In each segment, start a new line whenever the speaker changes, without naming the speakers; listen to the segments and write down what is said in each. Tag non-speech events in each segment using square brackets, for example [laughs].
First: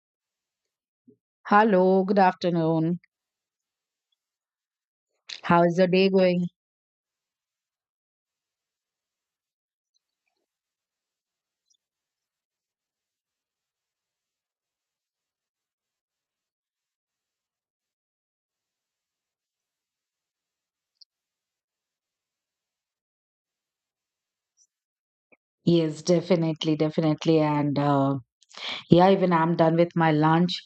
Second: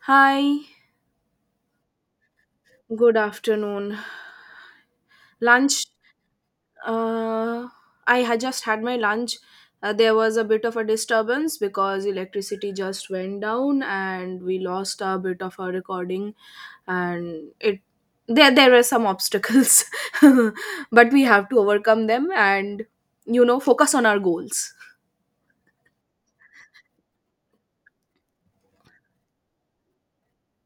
Hi,
Hello, good afternoon.
good afternoon.
How is
Lunch,
your day going?
uh, I had just had my lunch. There was a bit of a disturbance because electricity just went down and we lost a bit of our recording and it there were some obstacles [laughs] but we have to overcome them and you know focus on our goals.
Yes, definitely, definitely. And yeah, even I'm done with my lunch.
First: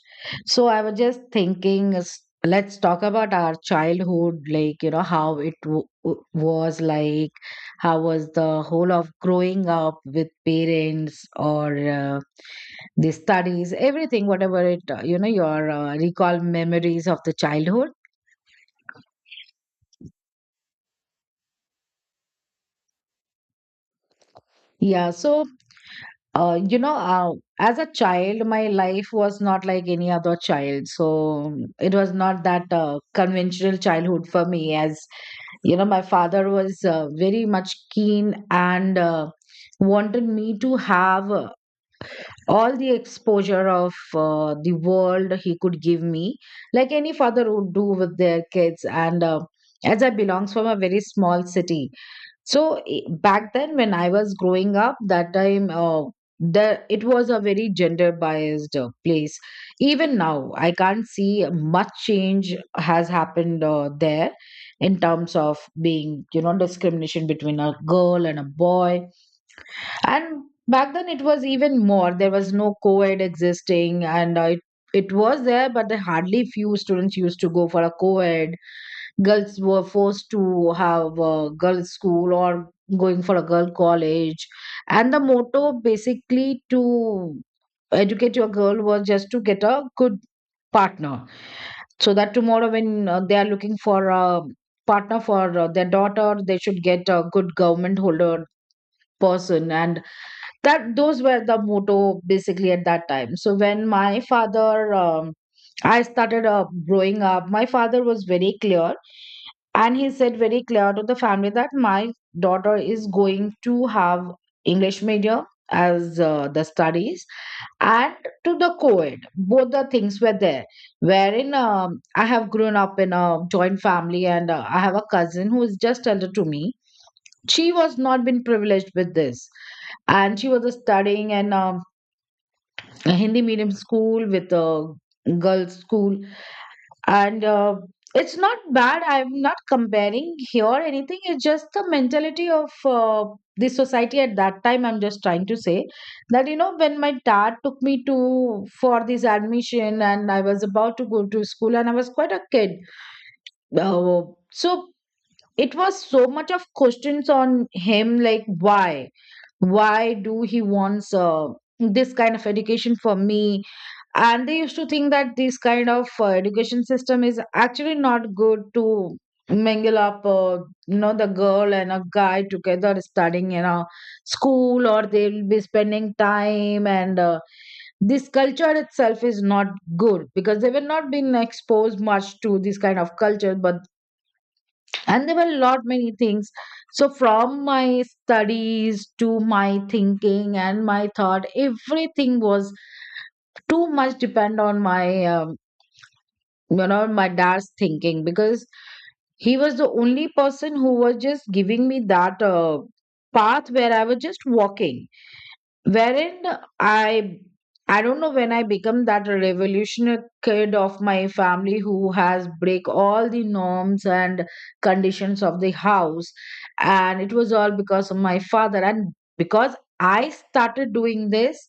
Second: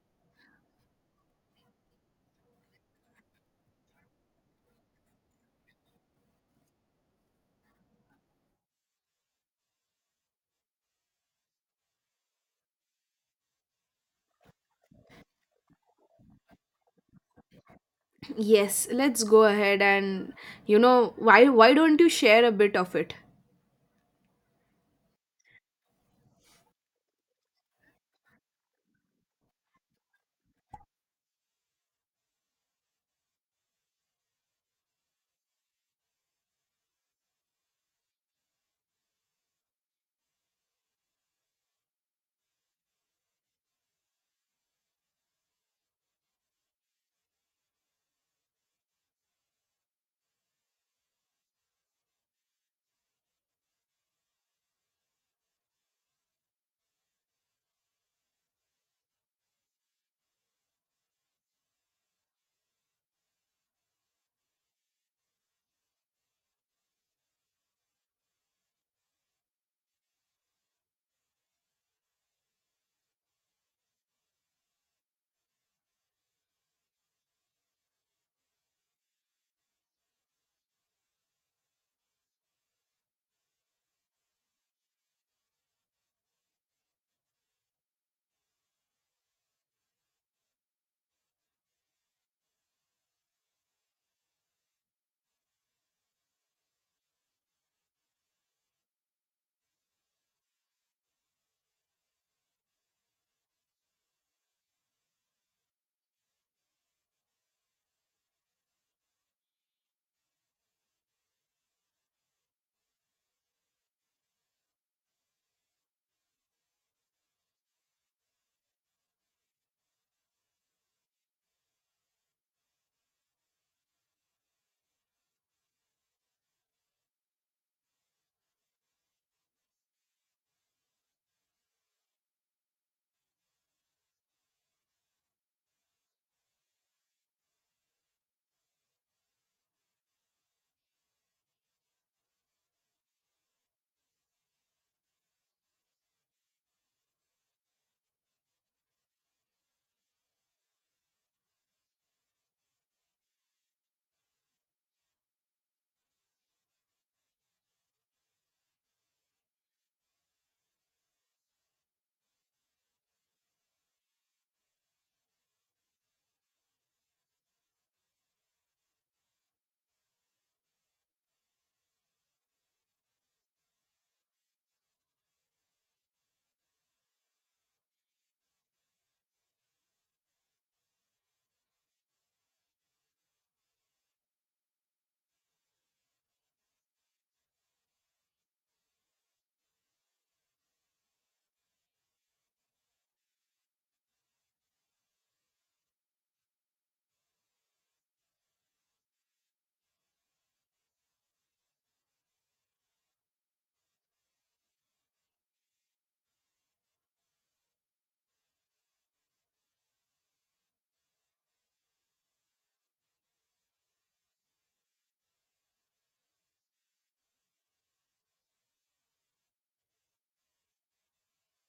So I was just thinking, let's talk about our childhood, like, you know, how it was like, how was the whole of growing up with parents or the studies, everything, whatever it, you know, your recall memories of the childhood.
Yes, let's go ahead and, you know, why don't you share a bit of it?
Yeah, so Uh, you know, uh, as a child, my life was not like any other child. So it was not that conventional childhood for me. As you know, my father was very much keen and wanted me to have all the exposure of the world he could give me, like any father would do with their kids. And as I belongs from a very small city, so back then, when I was growing up, that time, the it was a very gender biased place. Even now, I can't see much change has happened there in terms of being, you know, discrimination between a girl and a boy. And back then, it was even more. There was no co-ed existing, and it was there, but there hardly few students used to go for a co-ed. Girls were forced to have a girls school or going for a girl college, and the motto basically to educate your girl was just to get a good partner, so that tomorrow when they are looking for a partner for their daughter, they should get a good government holder person. And that, those were the motto basically at that time. So when my father, I started growing up, my father was very clear and he said very clear to the family that my daughter is going to have English medium as the studies and to the co-ed. Both the things were there. Wherein I have grown up in a joint family, and I have a cousin who is just elder to me. She was not been privileged with this, and she was studying in a Hindi medium school with a girls' school, and it's not bad, I'm not comparing here or anything. It's just the mentality of the society at that time I'm just trying to say. That, you know, when my dad took me to for this admission and I was about to go to school, and I was quite a kid, uh, so it was so much of questions on him, like, why do he wants this kind of education for me. And they used to think that this kind of education system is actually not good to mingle up, you know, the girl and a guy together studying in a school, or they'll be spending time, and this culture itself is not good, because they were not being exposed much to this kind of culture. But and there were a lot many things. So from my studies to my thinking and my thought, everything was too much depend on my, you know, my dad's thinking, because he was the only person who was just giving me that path where I was just walking. Wherein i I don't know when I become that revolutionary kid of my family who has break all the norms and conditions of the house. And it was all because of my father. And because I started doing this,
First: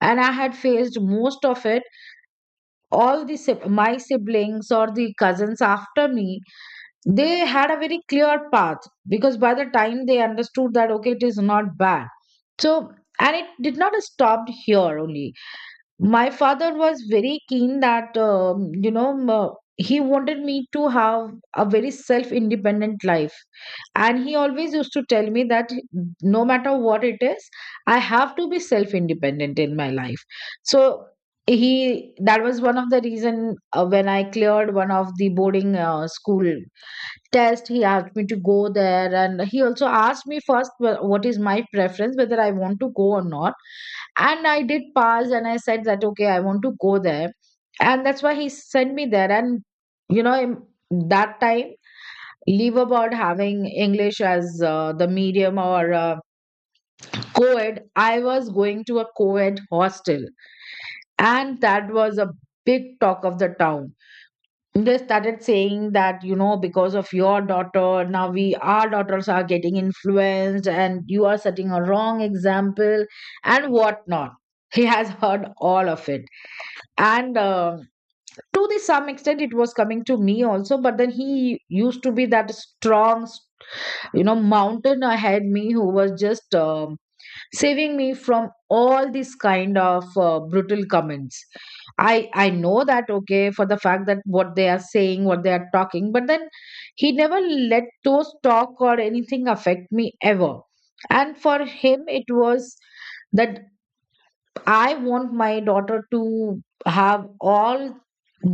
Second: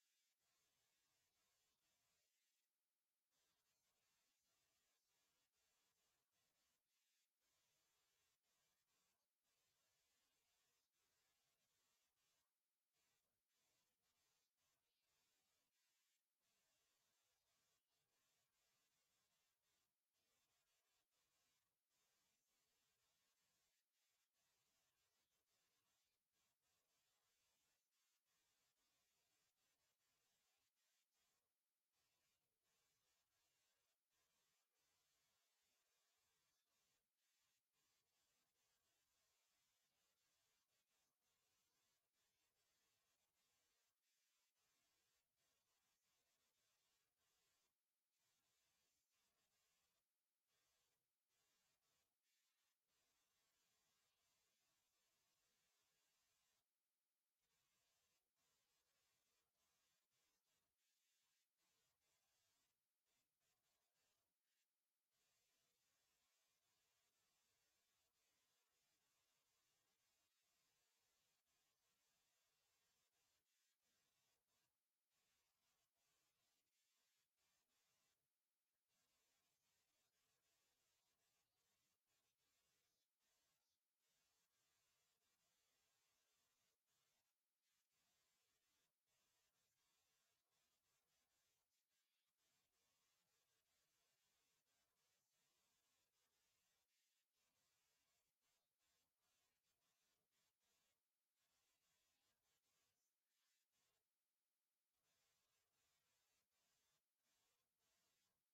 and I had faced most of it, all the my siblings or the cousins after me, they had a very clear path, because by the time they understood that, okay, it is not bad. So and it did not stop here only. My father was very keen that, he wanted me to have a very self independent life, and he always used to tell me that no matter what it is, I have to be self independent in my life. So he, that was one of the reason when I cleared one of the boarding school test, he asked me to go there, and he also asked me first what is my preference, whether I want to go or not. And I did pass and I said that, okay, I want to go there. And that's why he sent me there. And you know, in that time, leave about having English as the medium or co-ed, I was going to a co-ed hostel, and that was a big talk of the town. They started saying that, you know, because of your daughter now we, our daughters are getting influenced, and you are setting a wrong example, and whatnot. He has heard all of it. And to the some extent it was coming to me also, but then he used to be that strong, you know, mountain ahead me, who was just, saving me from all this kind of brutal comments. I know that, okay, for the fact that what they are saying, what they are talking, but then he never let those talk or anything affect me ever. And for him it was that I want my daughter to have all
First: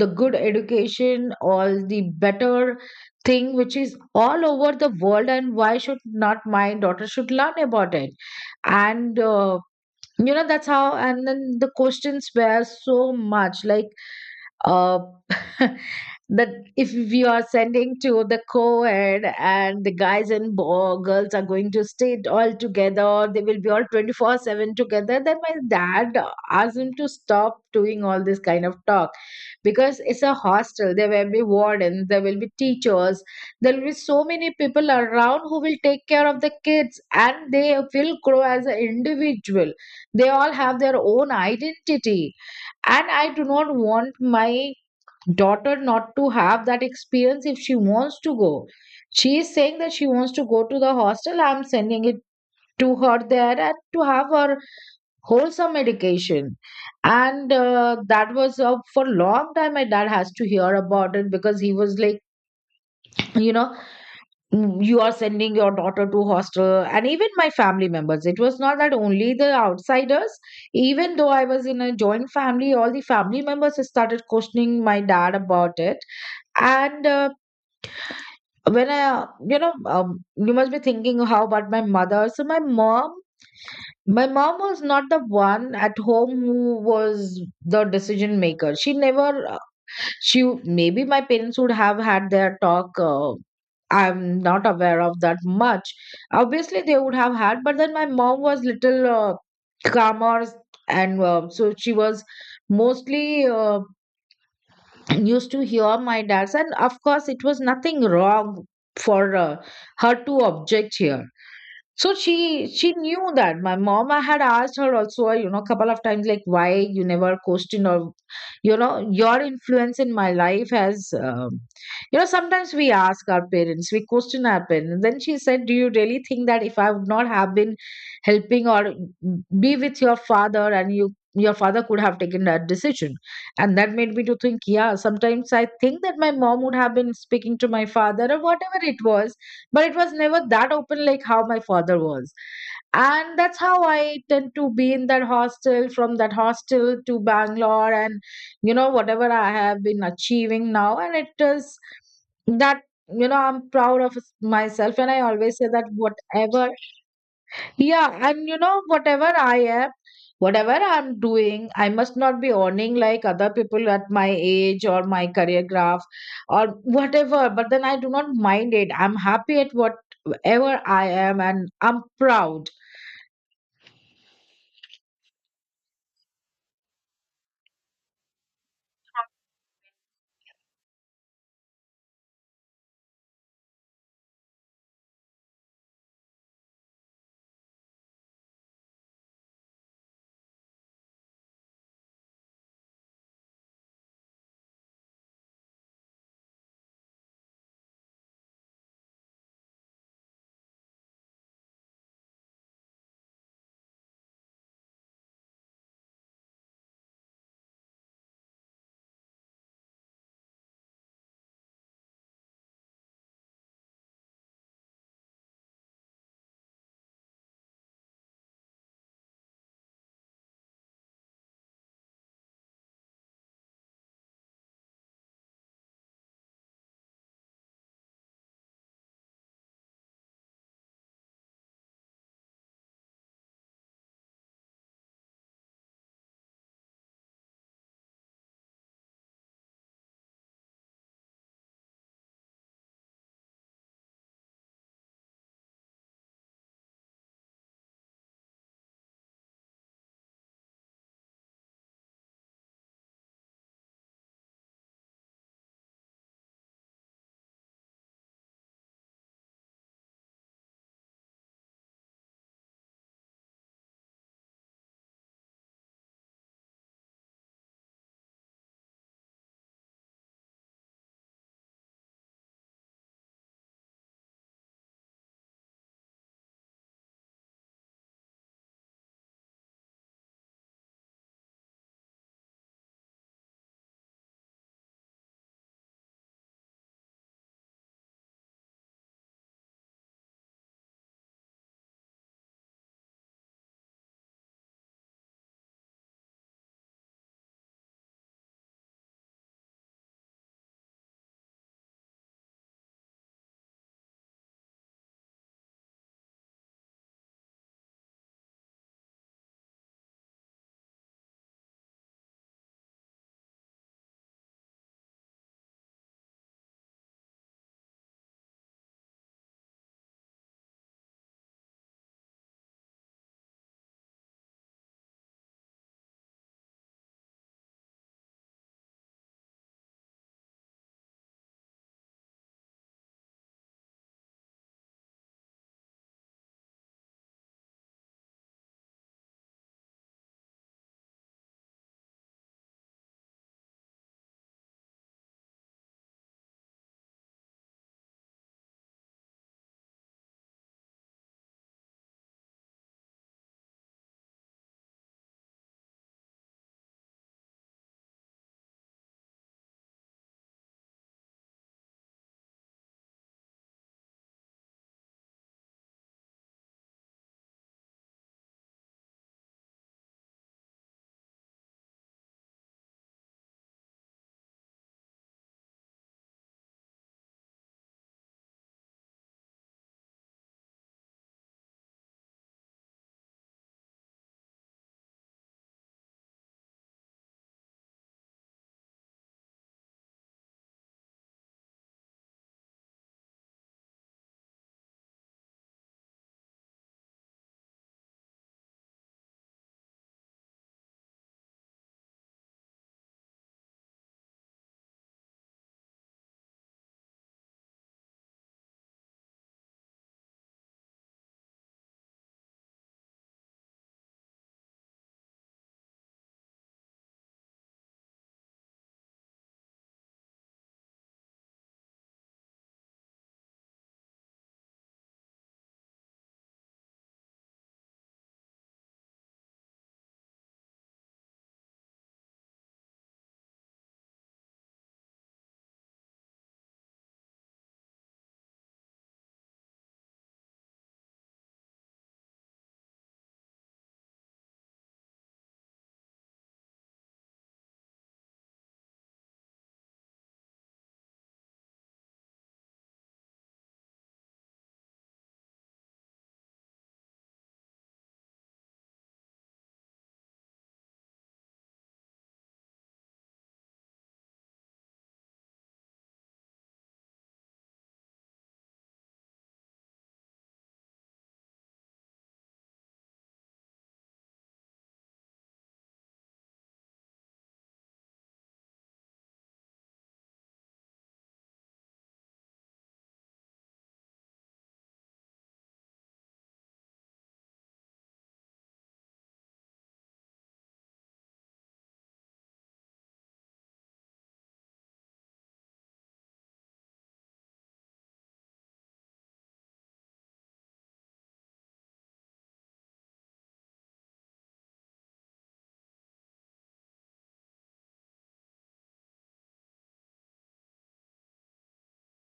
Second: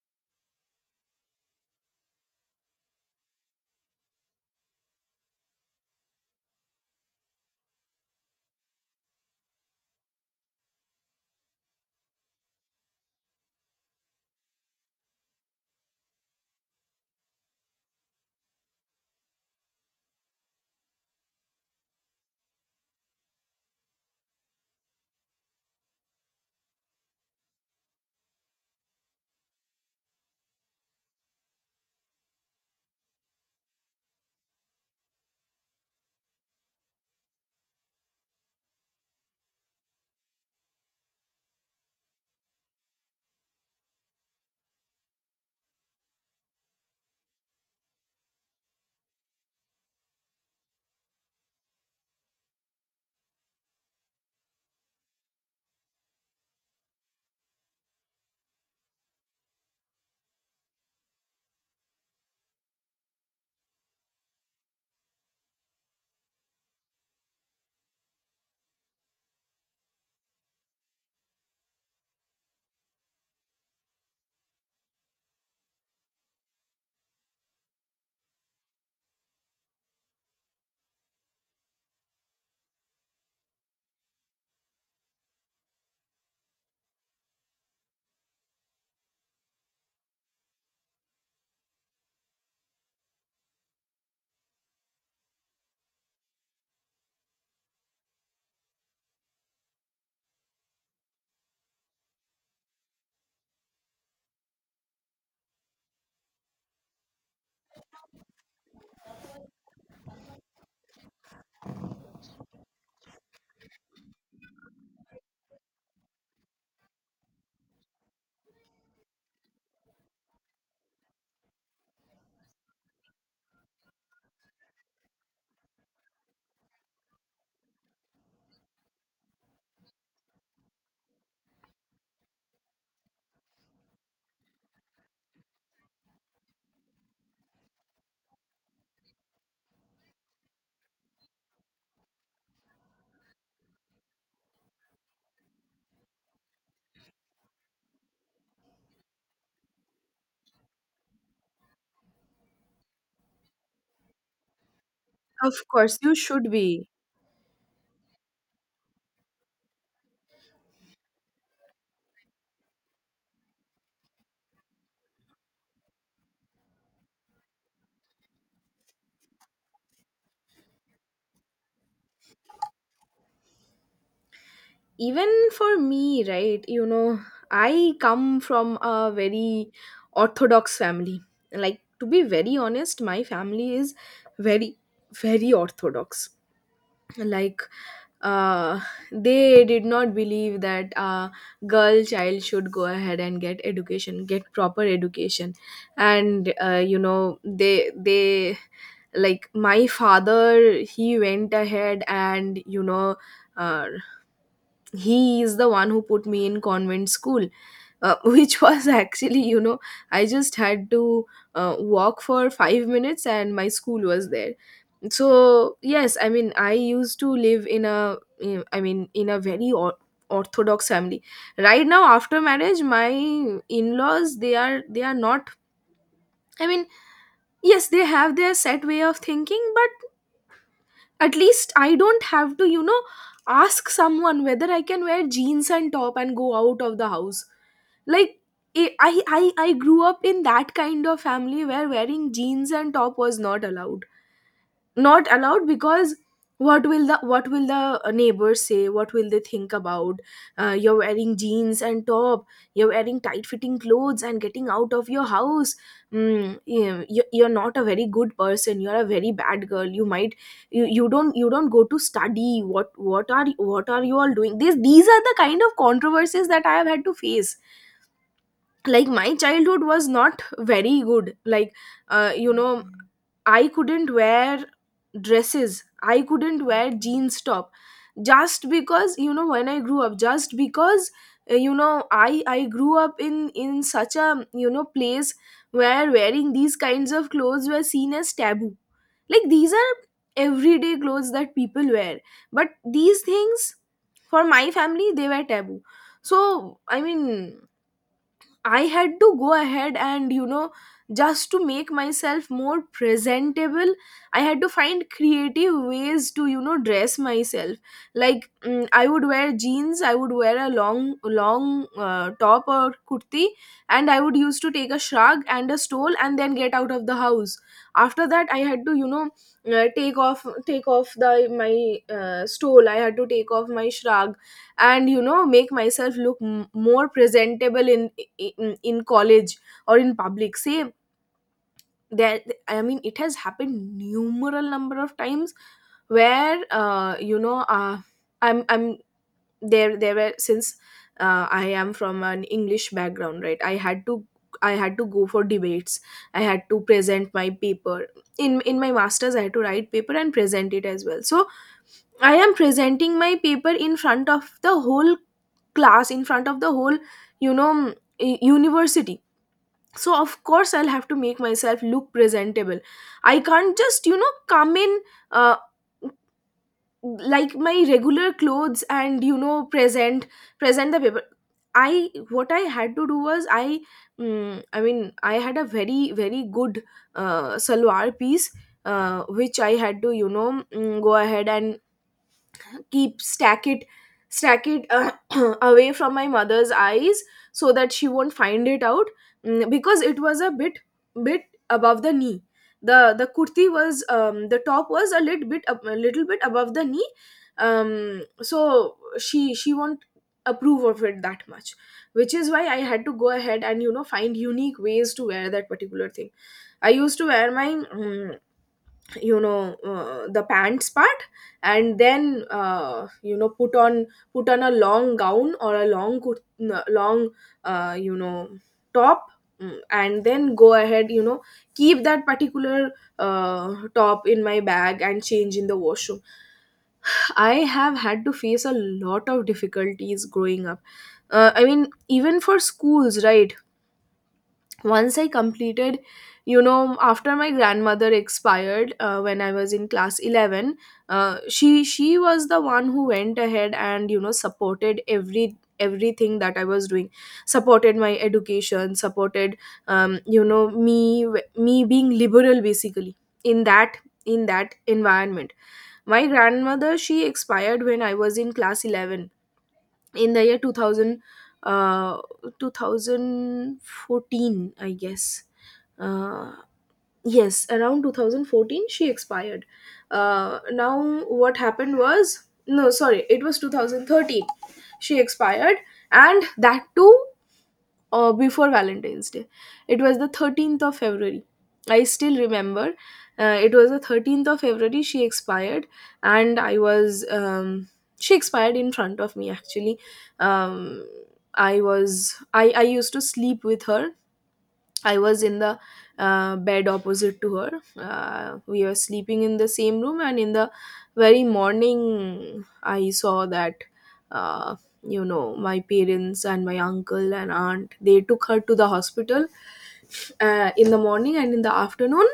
the good education, all the better thing which is all over the world, and why should not my daughter should learn about it. And you know, that's how. And then the questions were so much like, uh [laughs] that if you are sending to the co-ed and the guys and girls are going to stay all together, or they will be all 24/7 together, then my dad asked him to stop doing all this kind of talk, because it's a hostel, there will be wardens, there will be teachers, there will be so many people around who will take care of the kids, and they will grow as an individual. They all have their own identity. And I do not want my daughter not to have that experience if she wants to go. She is saying that she wants to go to the hostel. I'm sending it to her there and to have her wholesome education. And that was for long time. My dad has to hear about it, because he was like, you know, "Mm, you are sending your daughter to hostel." And even my family members, it was not that only the outsiders. Even though I was in a joint family, all the family members started questioning my dad about it. And when I, you know, you must be thinking, how about my mother? So my mom was not the one at home who was the decision maker. She never, she maybe my parents would have had their talk. I'm not aware of that much. Obviously, they would have had, but then my mom was little calmer, and so she was mostly, [clears throat] used to hear my dad's. And of course it was nothing wrong for her to object here. So she knew that my mom, I had asked her also, you know, a couple of times, like, why you never questioned, or, you know, your influence in my life has, you know, sometimes we ask our parents, we question our parents. Then she said, "Do you really think that if I would not have been helping or be with your father and you, your father could have taken that decision?" And that made me to think, yeah, sometimes I think that my mom would have been speaking to my father or whatever it was, but it was never that open like how my father was. And that's how I tend to be in that hostel, from that hostel to Bangalore, and you know, whatever I have been achieving now, and it is that, you know, I'm proud of myself, and I
Of
always say that
course you should
whatever.
be.
Yeah, and you know, whatever I am, whatever I'm doing, I must not be earning like other people at my age or my career graph or whatever. But then I do not mind it. I'm happy at whatever I am, and I'm proud.
Even for me, right, you know, I come from a very orthodox family. Like, to be very honest, my family is very, very orthodox. Like, uh they did not believe that a girl child should go ahead and get education, get proper education. And you know, they like my father, he went ahead and, you know, uh, he is the one who put me in convent school, [laughs] which was actually, you know, I just had to walk for 5 minutes and my school was there. So yes, I mean, I used to live in a I mean in a very orthodox family. Right now after marriage, my in-laws, they are not, I mean, yes, they have their set way of thinking. At least I don't have to, you know, ask someone whether I can wear jeans and top and go out of the house. Like, I grew up in that kind of family where wearing jeans and top was not allowed. Not allowed because what will the neighbors say? What will they think about, you're wearing jeans and top, you're wearing tight fitting clothes and getting out of your house. You're not a very good person, you're a very bad girl. You might you, you don't, you don't go to study. What are, what are you all doing? These are the kind of controversies that I have had to face. Like, my childhood was not very good. Like, you know, I couldn't wear dresses, I couldn't wear jeans top, just because, you know, when I grew up, just because, you know, I grew up in such a, you know, place where wearing these kinds of clothes were seen as taboo. Like, these are everyday clothes that people wear, but these things for my family, they were taboo. So, I mean, I had to go ahead and, you know, just to make myself more presentable, I had to find creative ways to, you know, dress myself. Like, mm, I would wear jeans, I would wear a long, long top or kurti, and I would used to take a shrug and a stole and then get out of the house. After that, I had to, you know, take off the my stole. I had to take off my shrug and, you know, make myself look more presentable in, in college or in public. Say that, I mean, it has happened numeral number of times where, you know, I'm there were, since I am from an English background, right, I had to, I had to go for debates, I had to present my paper. In my masters, I had to write paper and present it as well. So I am presenting my paper in front of the whole class, in front of the whole, you know, university. So of course I'll have to make myself look presentable. I can't just, you know, come in, uh, like my regular clothes, and, you know, present the paper. I, what I had to do was, I, mm, I mean, I had a very, very good salwar piece, which I had to, you know, mm, go ahead and keep, stack it [clears throat] away from my mother's eyes so that she won't find it out. Mm, because it was a bit, bit above the knee. The kurti was, the top was a little bit a little bit above the knee. Um, so she won't approve of it that much, which is why I had to go ahead and, you know, find unique ways to wear that particular thing. I used to wear my, mm, you know, the pants part, and then, you know, put on a long gown or a long you know, top, mm, and then go ahead, you know, keep that particular top in my bag and change in the washroom. I have had to face a lot of difficulties growing up. I mean, even for schools, right? Once I completed, you know, after my grandmother expired, when I was in class 11, she was the one who went ahead and, you know, supported everything that I was doing. Supported my education, supported, you know, me being liberal basically in that, in that environment. My grandmother, she expired when I was in class 11, in the year 2000, uh 2014, I guess. uh yes, around 2014 she expired. Uh, now what happened was, no, sorry, it was 2013 she expired. And that too, before Valentine's Day. It was the 13th of February, I still remember. It was the 13th of February she expired, and I was. She expired in front of me actually. Um, I was. I used to sleep with her. I was in the bed opposite to her. We were sleeping in the same room, and in the very morning, I saw that, uh, you know, my parents and my uncle and aunt, they took her to the hospital, in the morning, and in the afternoon,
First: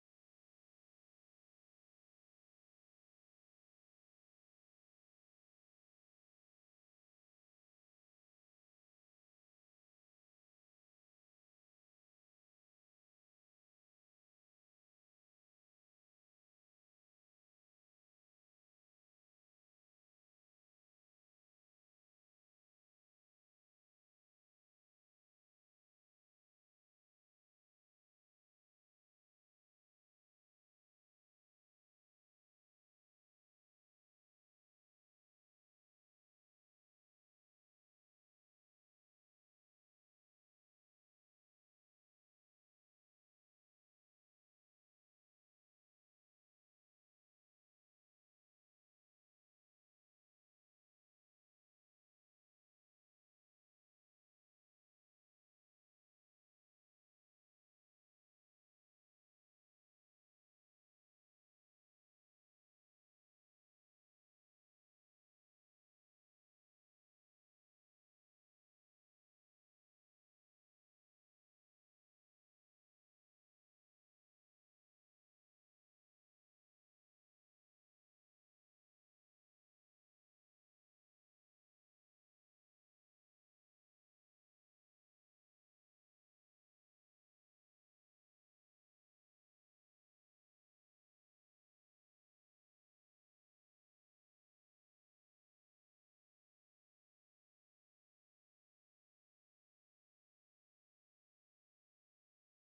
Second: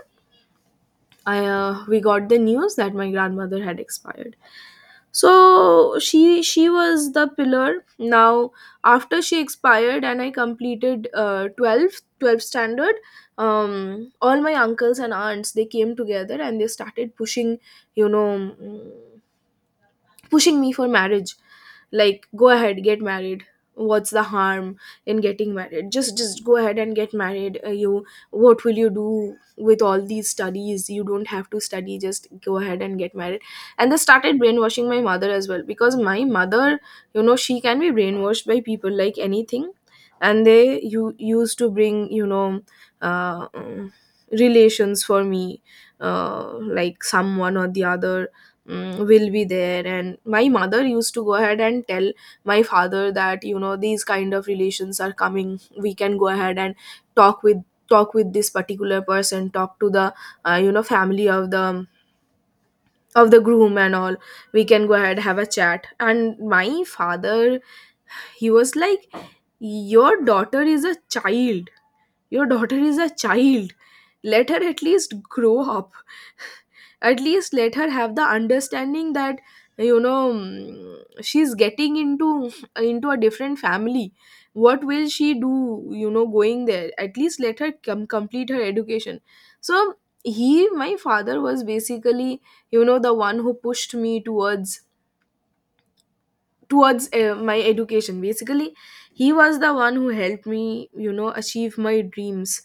I, we got the news that my grandmother had expired. So she was the pillar. Now after she expired and I completed 12th standard, all my uncles and aunts, they came together and they started pushing, you know, mm, pushing me for marriage. Like, go ahead, get married. What's the harm in getting married? Just go ahead and get married. You, what will you do with all these studies? You don't have to study, just go ahead and get married. And they started brainwashing my mother as well, because my mother, you know, she can be brainwashed by people like anything. And they, you used to bring, you know, uh, um, relations for me. Uh, like someone or the other, mm, will be there, and my mother used to go ahead and tell my father that, you know, these kind of relations are coming, we can go ahead and talk with talk with this particular person, talk to the, you know, family of the, of the groom and all. We can go ahead, have a chat. And my father, he was like, your daughter is a child, your daughter is a child, let her at least grow up, at least let her have the understanding that, you know, mm, she's getting into a different family. What will she do, you know, going there? At least let her complete her education. So he, my father, was basically, you know, the one who pushed me towards, towards, my education basically. He was the one who helped me, you know, achieve my dreams.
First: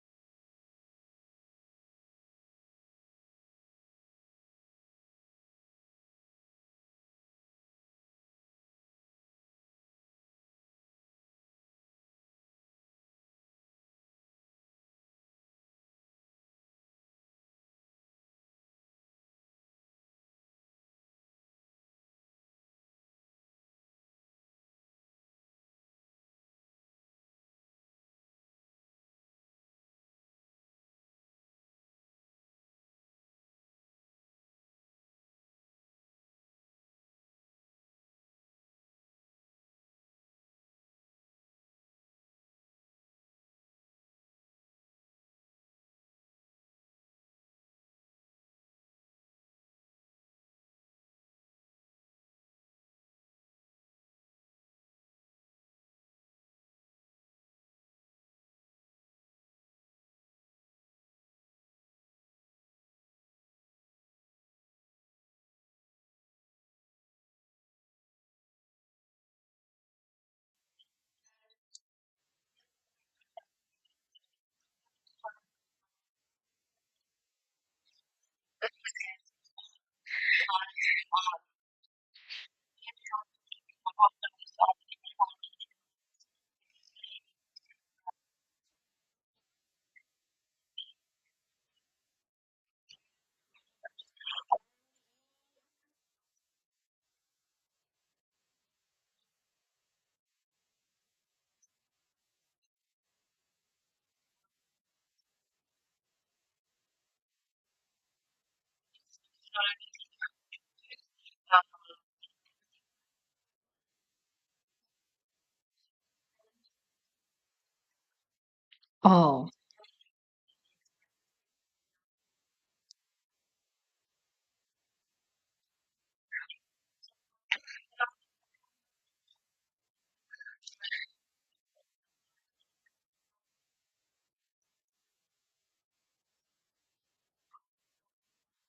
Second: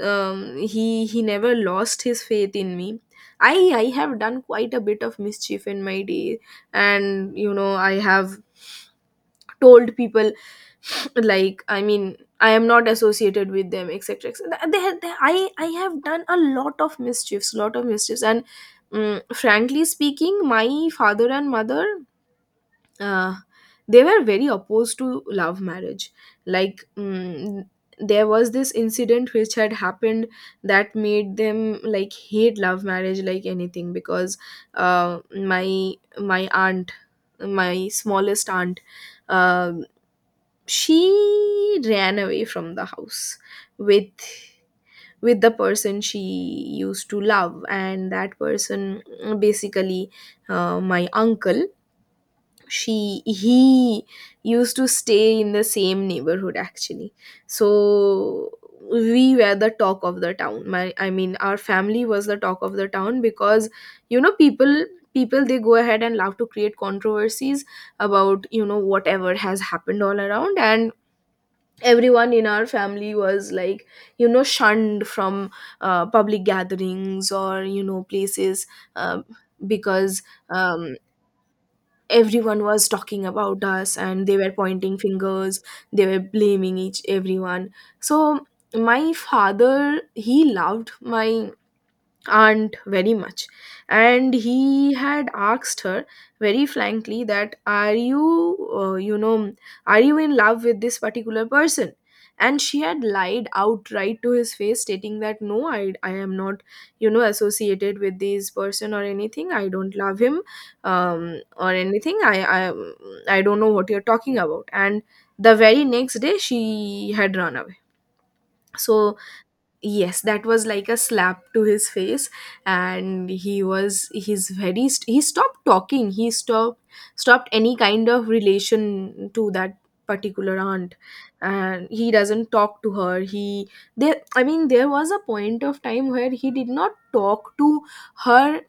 Um, he never lost his faith in me. i I have done quite a bit of mischief in my day, and, you know, I have told people [sniffs] like, I mean, I am not associated with them, etc., etc. They, I have done a lot of mischiefs, lot of mischiefs. And, mm, frankly speaking, my father and mother, uh, they were very opposed to love marriage. Like, there was this incident which had happened that made them like hate love marriage like anything because uh, my my aunt, my smallest aunt, um she ran away from the house with the person she used to love. And that person, basically my uncle, she he used to stay in the same neighborhood actually. So we were the talk of the town, my I mean, our family was the talk of the town because you know people people, they go ahead and love to create controversies about whatever has happened all around. And everyone in our family was like, shunned from public gatherings or, places, um because, um, everyone was talking about us and they were pointing fingers. They were blaming each everyone. So my father, he loved my aunt very much, and he had asked her very frankly that, are you, you know are you in love with this particular person? And she had lied outright to his face, stating that, no, I am not, associated with this person or anything, I don't love him, or anything, I don't know what you're talking about. And the very next day, she had run away, so.
Oh,
Yes, that was like a slap to his face. And he was he's very st- he stopped talking. He stopped any kind of relation to that particular aunt. And he doesn't talk to her. He There, I mean, there was a point of time where he did not talk to her.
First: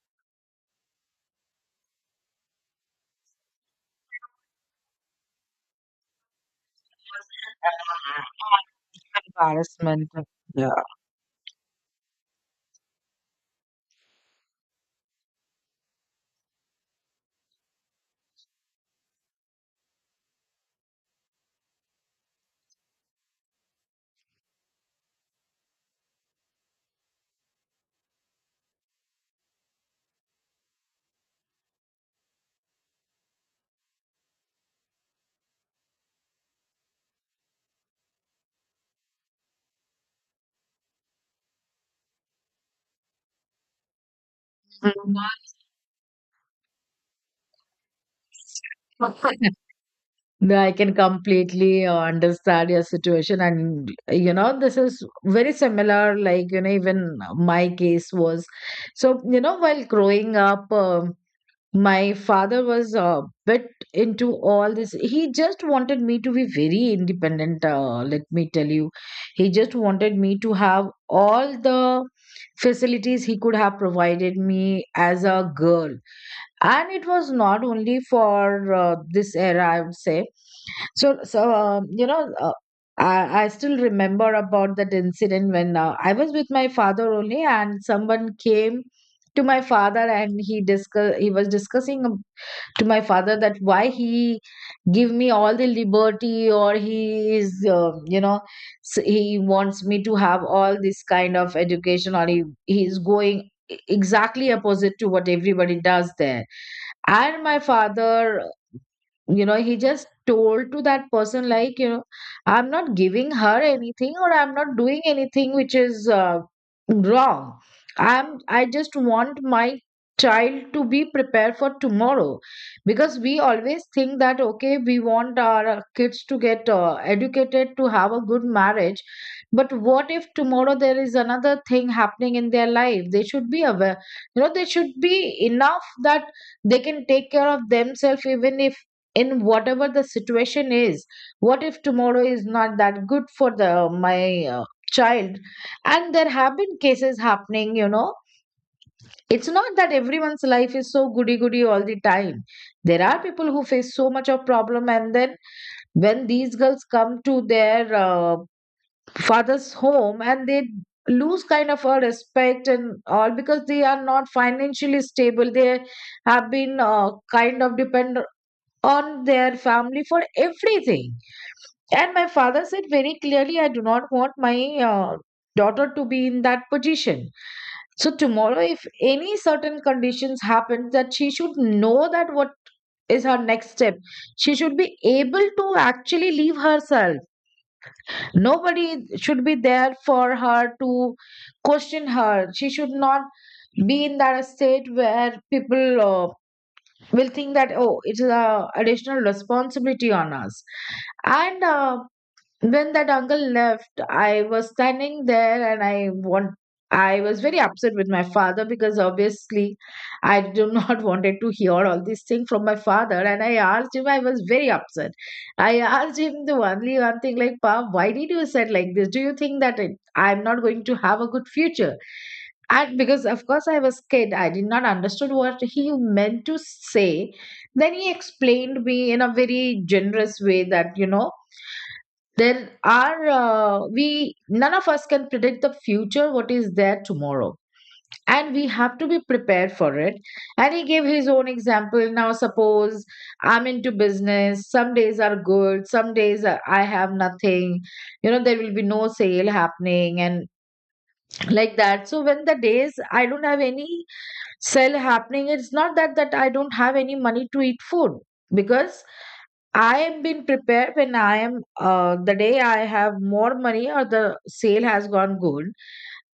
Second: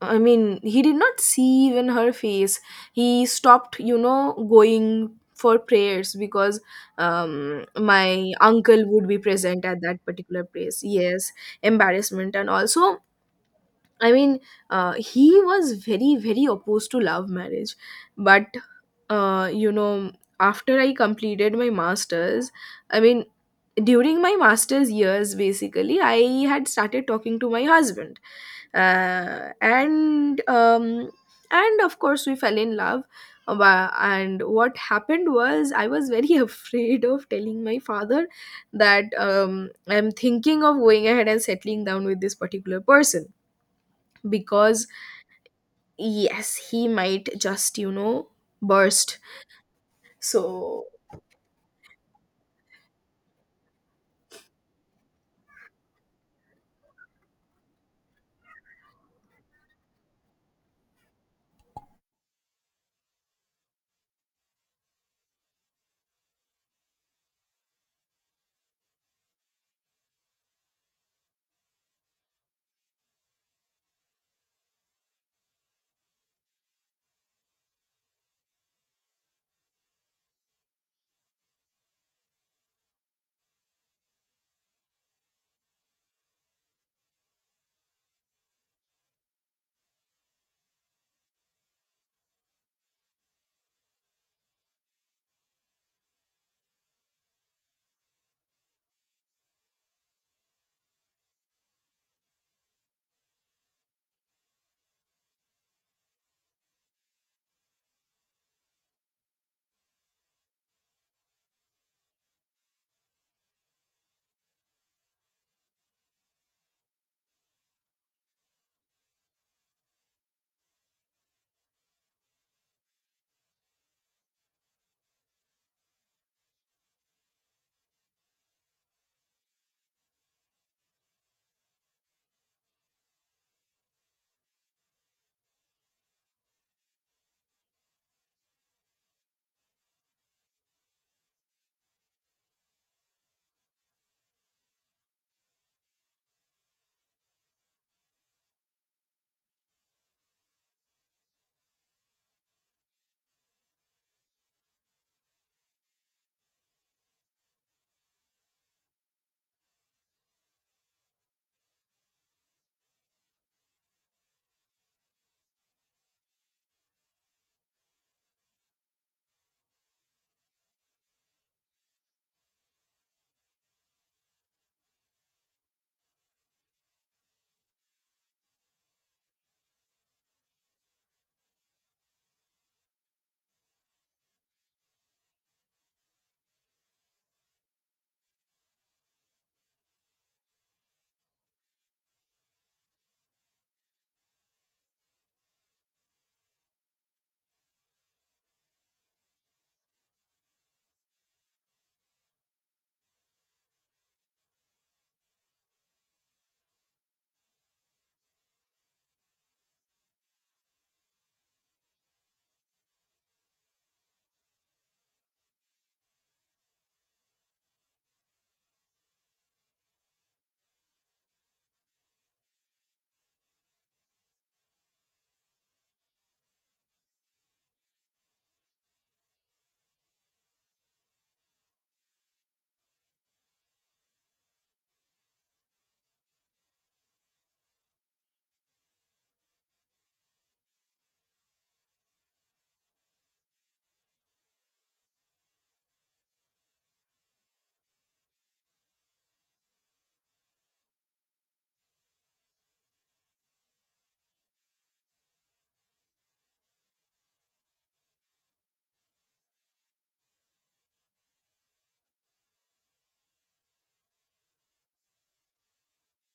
I mean, he did not see even her face. He stopped, going for prayers because, my uncle would be present at that
embarrassment.
particular place. Yes, embarrassment, and also, I mean, he was very, very opposed to love marriage. But, uh, you know, after I completed my master's, I mean, during my master's years, basically, I had started talking to my husband. Uh, and, um, and of course, we fell in love. And what happened was, I was very [laughs] afraid of telling my father that, I'm thinking of going ahead and settling down with this particular person, because
[laughs]
yes, he might just, burst,
No, I
so
can completely understand your situation, and you know, this is very similar. Like, you know, even my case was so, you know, while growing up. My father was a bit into all this. He just wanted me to be very independent. Let me tell you, he just wanted me to have all the facilities he could have provided me as a girl, and it was not only for this era, I would say. so so um, you know uh, I still remember about that incident when I was with my father only, and someone came to my father and he was discussing to my father that why he give me all the liberty, or he is he wants me to have all this kind of education, or he is going exactly opposite to what everybody does there. And my father, you know, he just told to that person like, you know, I'm not giving her anything or I'm not doing anything which is wrong. I just want my child to be prepared for tomorrow, because we always think that, okay, we want our kids to get educated, to have a good marriage. But what if tomorrow there is another thing happening in their life? They should be aware, you know, they should be enough that they can take care of themselves even if, in whatever the situation is. What if tomorrow is not that good for the my child? And there have been cases happening, you know. It's not that everyone's life is so goody goody all the time. There are people who face so much of problem, and then when these girls come to their father's home and they lose kind of a respect and all, because they are not financially stable. They have been kind of depend on their family for everything. And my father said very clearly, I do not want my daughter to be in that position. So tomorrow, if any certain conditions happen, that she should know that what is her next step. She should be able to actually leave herself. Nobody should be there for her to question her. She should not be in that state where people will think that, oh, it is a additional responsibility on us. And when that uncle left, I was standing there and I was very upset with my father, because obviously I do not [laughs] wanted to hear all these things from my father. And I asked him, I was very upset, I asked him the only one thing, like, pa, why did you said like this? Do you think that I'm not going to have a good future? And because of course I was kid, I did not understood what he meant to say. Then he explained me in a very generous way that, you know, none of us can predict the future, what is there tomorrow. And we have to be prepared for it. And he gave his own example. Now, suppose I'm into business, some days are good, some days I have nothing, you know, there will be no sale happening and like that. So, when the days I don't have any sale happening, it's not that I don't have any money to eat food, because I have been prepared. When I am the day I have more money or the sale has gone good,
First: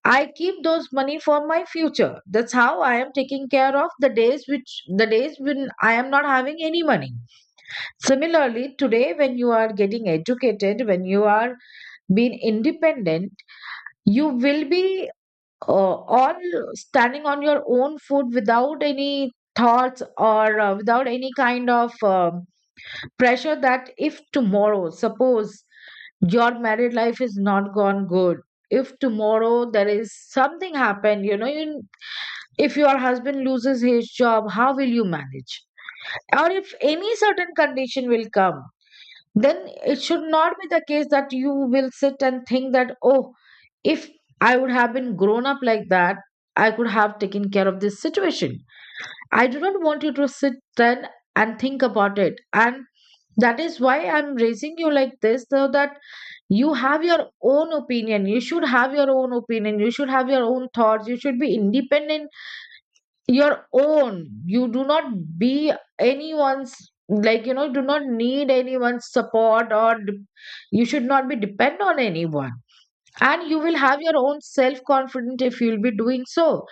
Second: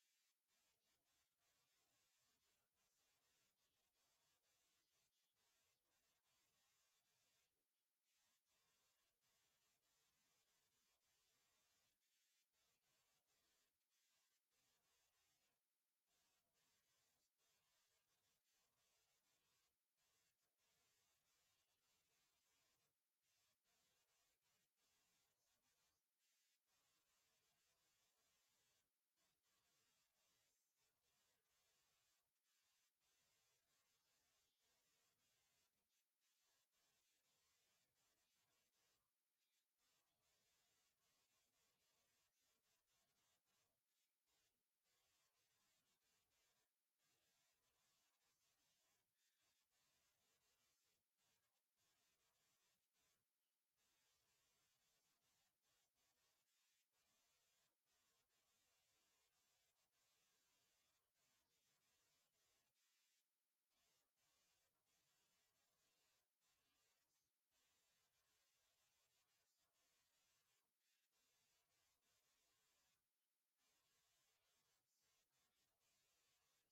I keep those money for my future. That's how I am taking care of the days when I am not having any money. Similarly, today when you are getting educated, when you are being independent, you will be all standing on your own foot without any thoughts or without any kind of pressure. That if tomorrow, suppose your married life is not gone good, if tomorrow there is something happen, you know, you, if your husband loses his job, how will you manage? Or if any certain condition will come, then it should not be the case that you will sit and think that, oh, if I would have been grown up like that, I could have taken care of this situation. I do not want you to sit then and think about it. And that is why I'm raising you like this, so that you have your own opinion. You should have your own opinion. You should have your own thoughts. You should be independent, your own. You do not be anyone's, like, you know, do not need anyone's support or you should not be depend on anyone. And you will have your own self confidence if you'll be doing so.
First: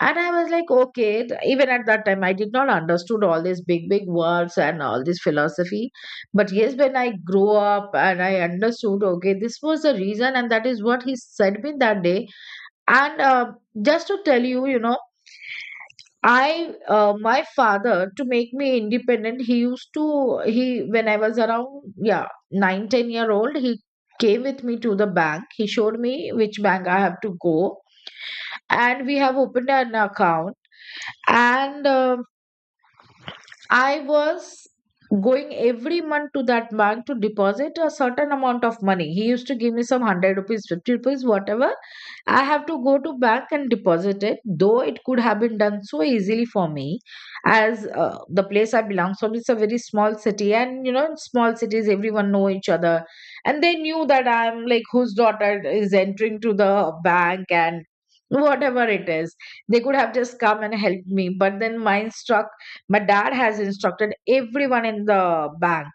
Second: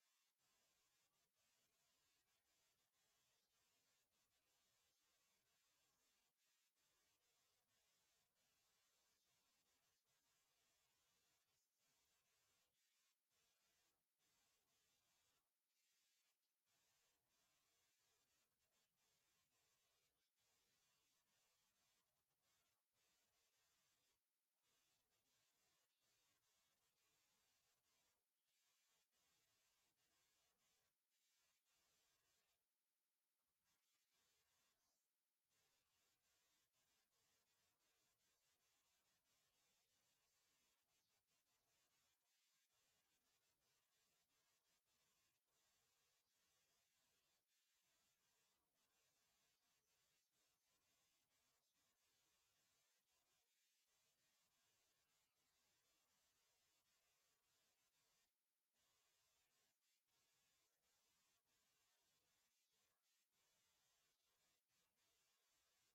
And I was like, okay, even at that time I did not understood all these big big words and all this philosophy. But yes, when I grew up, and I understood, okay, this was the reason, and that is what he said me that day. And Just to tell you, you know, I my father, to make me independent, He used to he when I was around, yeah, 9, 10 year old, he came with me to the bank. He showed me which bank I have to go, and we have opened an account. And I was going every month to that bank to deposit a certain amount of money. He used to give me some 100 rupees, 50 rupees, whatever. I have to go to bank and deposit it, though it could have been done so easily for me, as the place I belong from is a very small city, and you know, in small cities everyone know each other, and they knew that I'm like whose daughter is entering to the bank, and whatever it is, they could have just come and helped me. But then mine struck, my dad has instructed everyone in the bank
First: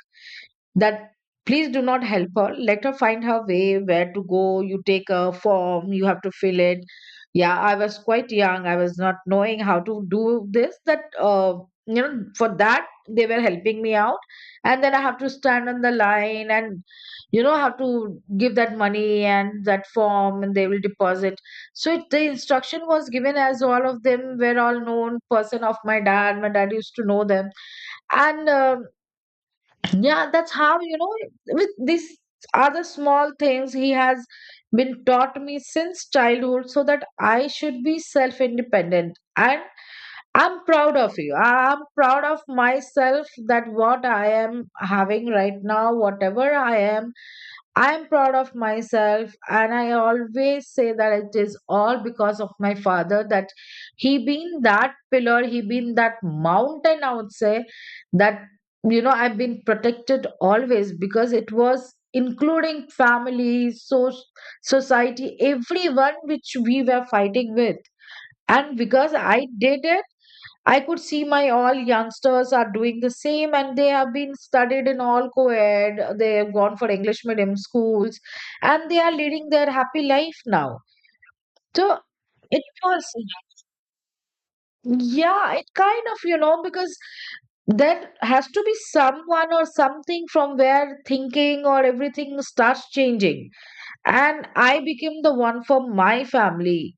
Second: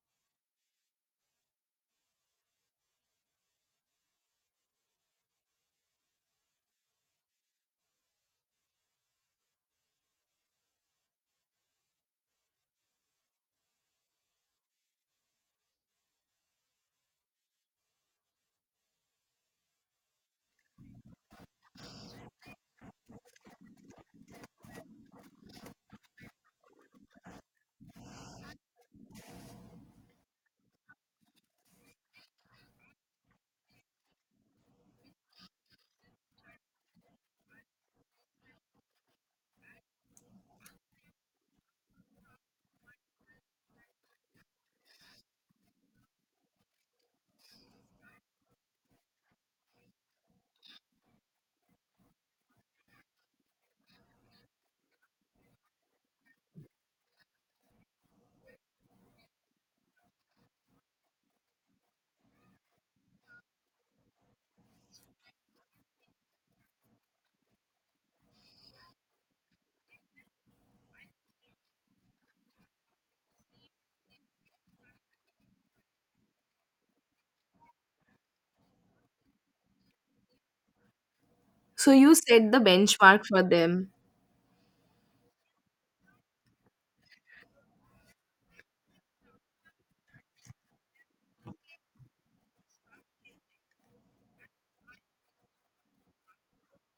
that please do not help her, let her find her way where to go. You take a form, you have to fill it. Yeah, I was quite young, I was not knowing how to do this, that you know, for that they were helping me out. And then I have to stand on the line and, you know, have to give that money and that form, and they will deposit. So the instruction was given, as all of them were all known person of my dad, my dad used to know them. And Yeah, that's how, you know, with these other small things, he has been taught me since childhood, so that I should be self-independent. And I'm proud of you, I'm proud of myself, that what I am having right now, whatever I am, I'm proud of myself. And I always say that it is all because of my father. That he been that pillar, he been that mountain, I would say. That, you know, I've been protected always, because it was including family, so, society, everyone which we were fighting with. And because I did it, I could see my all youngsters are doing the same, and they have been studied in all co ed. They have gone for English medium schools, and they are leading their happy life now.
so
So
you set the
it was,
benchmark for them.
yeah, it kind of, you know, because there has to be someone or something from where thinking or everything starts changing. And I became the one for my family.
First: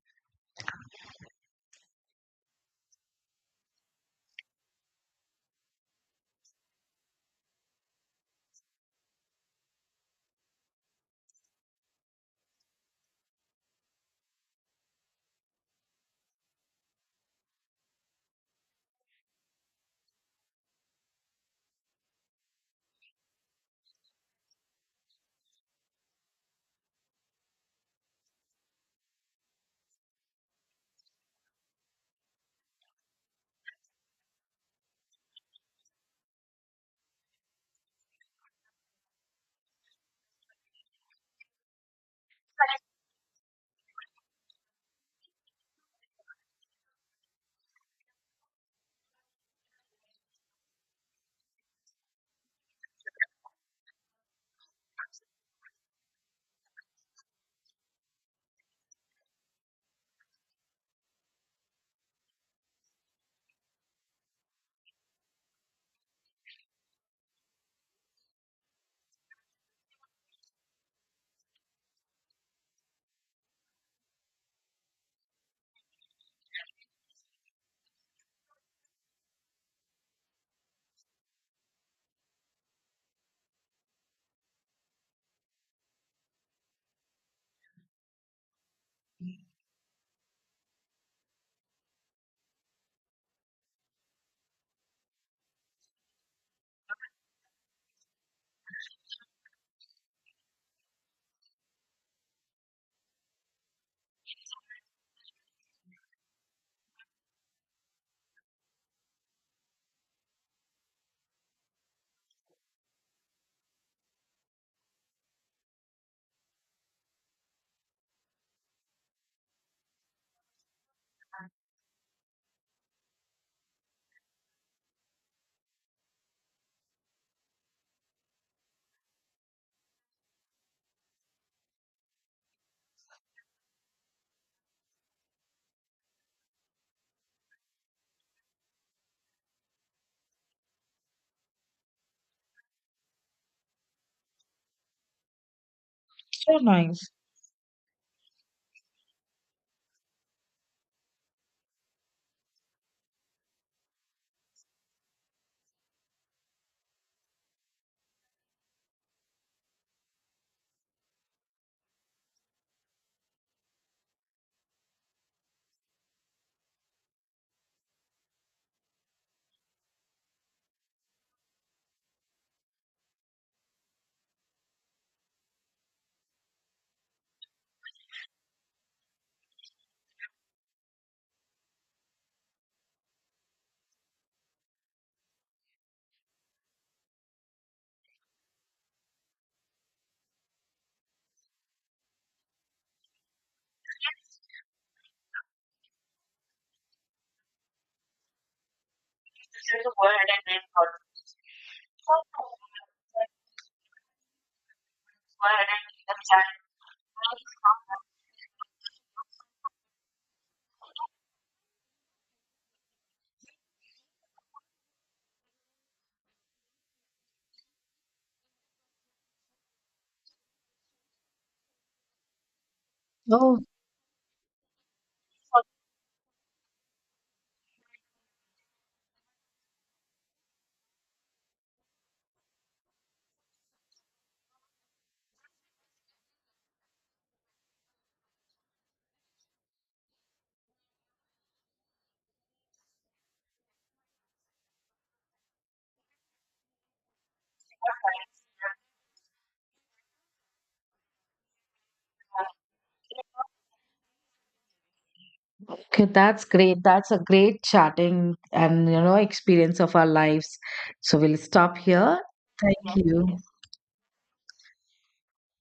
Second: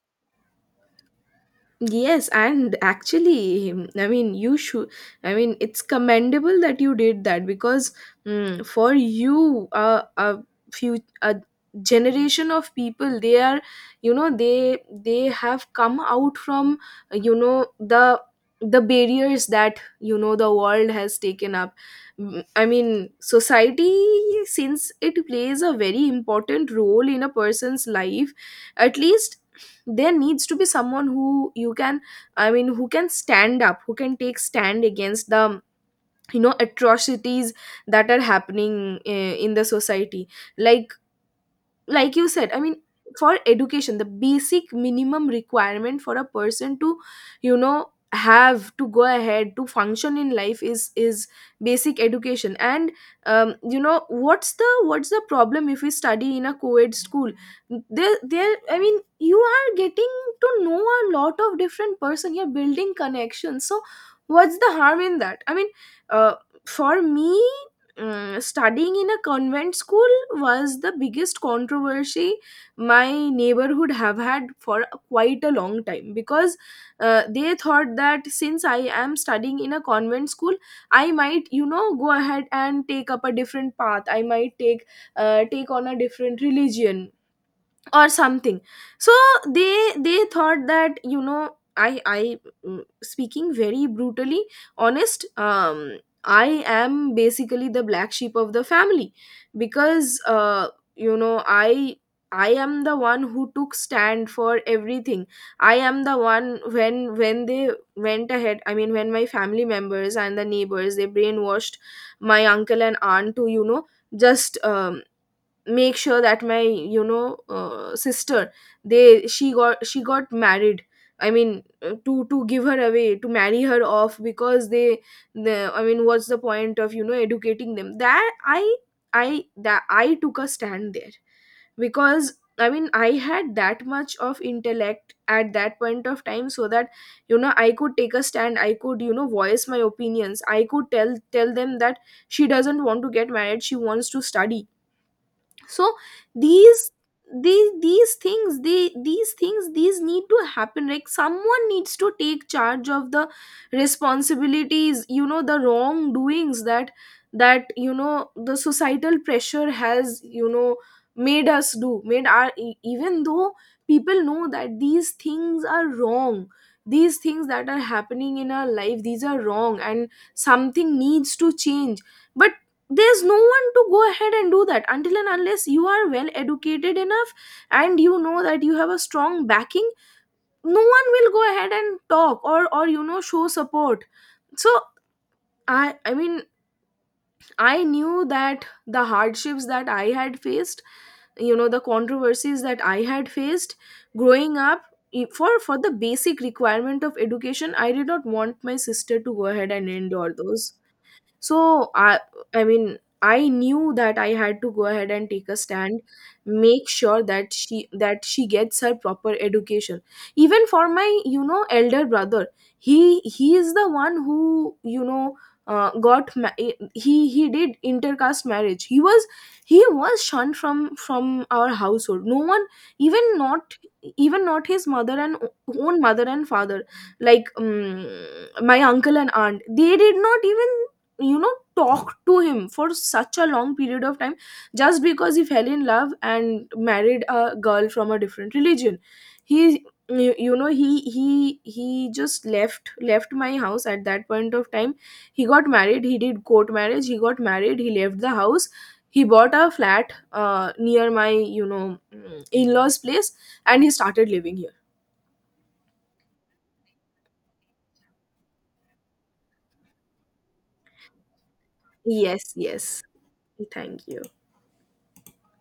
Yes, and actually, I mean, you should. I mean, it's commendable that you did that because, for you, a generation of people, they are, they have come out from, you know, the the barriers that the world has taken up. I mean, society, since it plays a very important role in a person's life, at least there needs to be someone who you can, I mean, who can stand up, who can take stand against the, atrocities that are happening in the society. Like like you said, I mean, for education, the basic minimum requirement for a person to, have to go ahead to function in life, is basic education. And, what's the problem if we study in a co-ed school? There, I mean, you are getting to know a lot of different person. You're building connections, so what's the harm in that? I mean, uh, for me, studying in a convent school was the biggest controversy my neighborhood have had for quite a long time because, they thought that since I am studying in a convent school, I might, go ahead and take up a different path. I might take on a different religion or something. So they thought that, speaking very brutally honest, I am basically the black sheep of the family because, you know i I am the one who took stand for everything. I am the one, when they went ahead, I mean, when my family members and the neighbors, they brainwashed my uncle and aunt to, just, make sure that my, sister, they she got married. I mean, to give her away, to marry her off, because they, the I mean, what's the point of, educating them? That I took a stand there because, I mean, I had that much of intellect at that point of time, so that, I could take a stand, I could, voice my opinions, I could tell them that she doesn't want to get married, she wants to study. So,
So
these
nice.
these things they these things these need to happen. Like someone needs to take charge of the responsibilities, the wrongdoings that, the societal pressure has, made us do, even though people know that these things are wrong. These things that are happening in our life, these are wrong, and something needs to change. But there's no one to go ahead and do that until and unless you are well educated enough and you know that you have a strong backing. No one will go ahead and talk, or, show support. So, I mean, I knew that the hardships that I had faced, the controversies that I had faced growing up, for the basic requirement of education, I did not want my sister to go ahead and endure those. So, I mean, I knew that I had to go ahead and take a stand, make sure that she gets her proper education. Even for my, elder brother, he is the one who, uh, got ma- he did intercaste marriage. He was shunned from our household. No one, even
Oh,
not, even not his mother and own mother and father, like, my uncle and aunt, they did not even, talk to him for such a long period of time just because he fell in love and married a girl from a different religion. He you, you know he he he just left my house at that point of time. He got married, he did court marriage, he got married, he left the house. He bought a flat, near my, in-laws place, and he started living here.
okay, that's great. That's a great chatting and, you know, experience of our lives. So we'll stop here.
Yes,
Thank
yes.
you.
Thank you.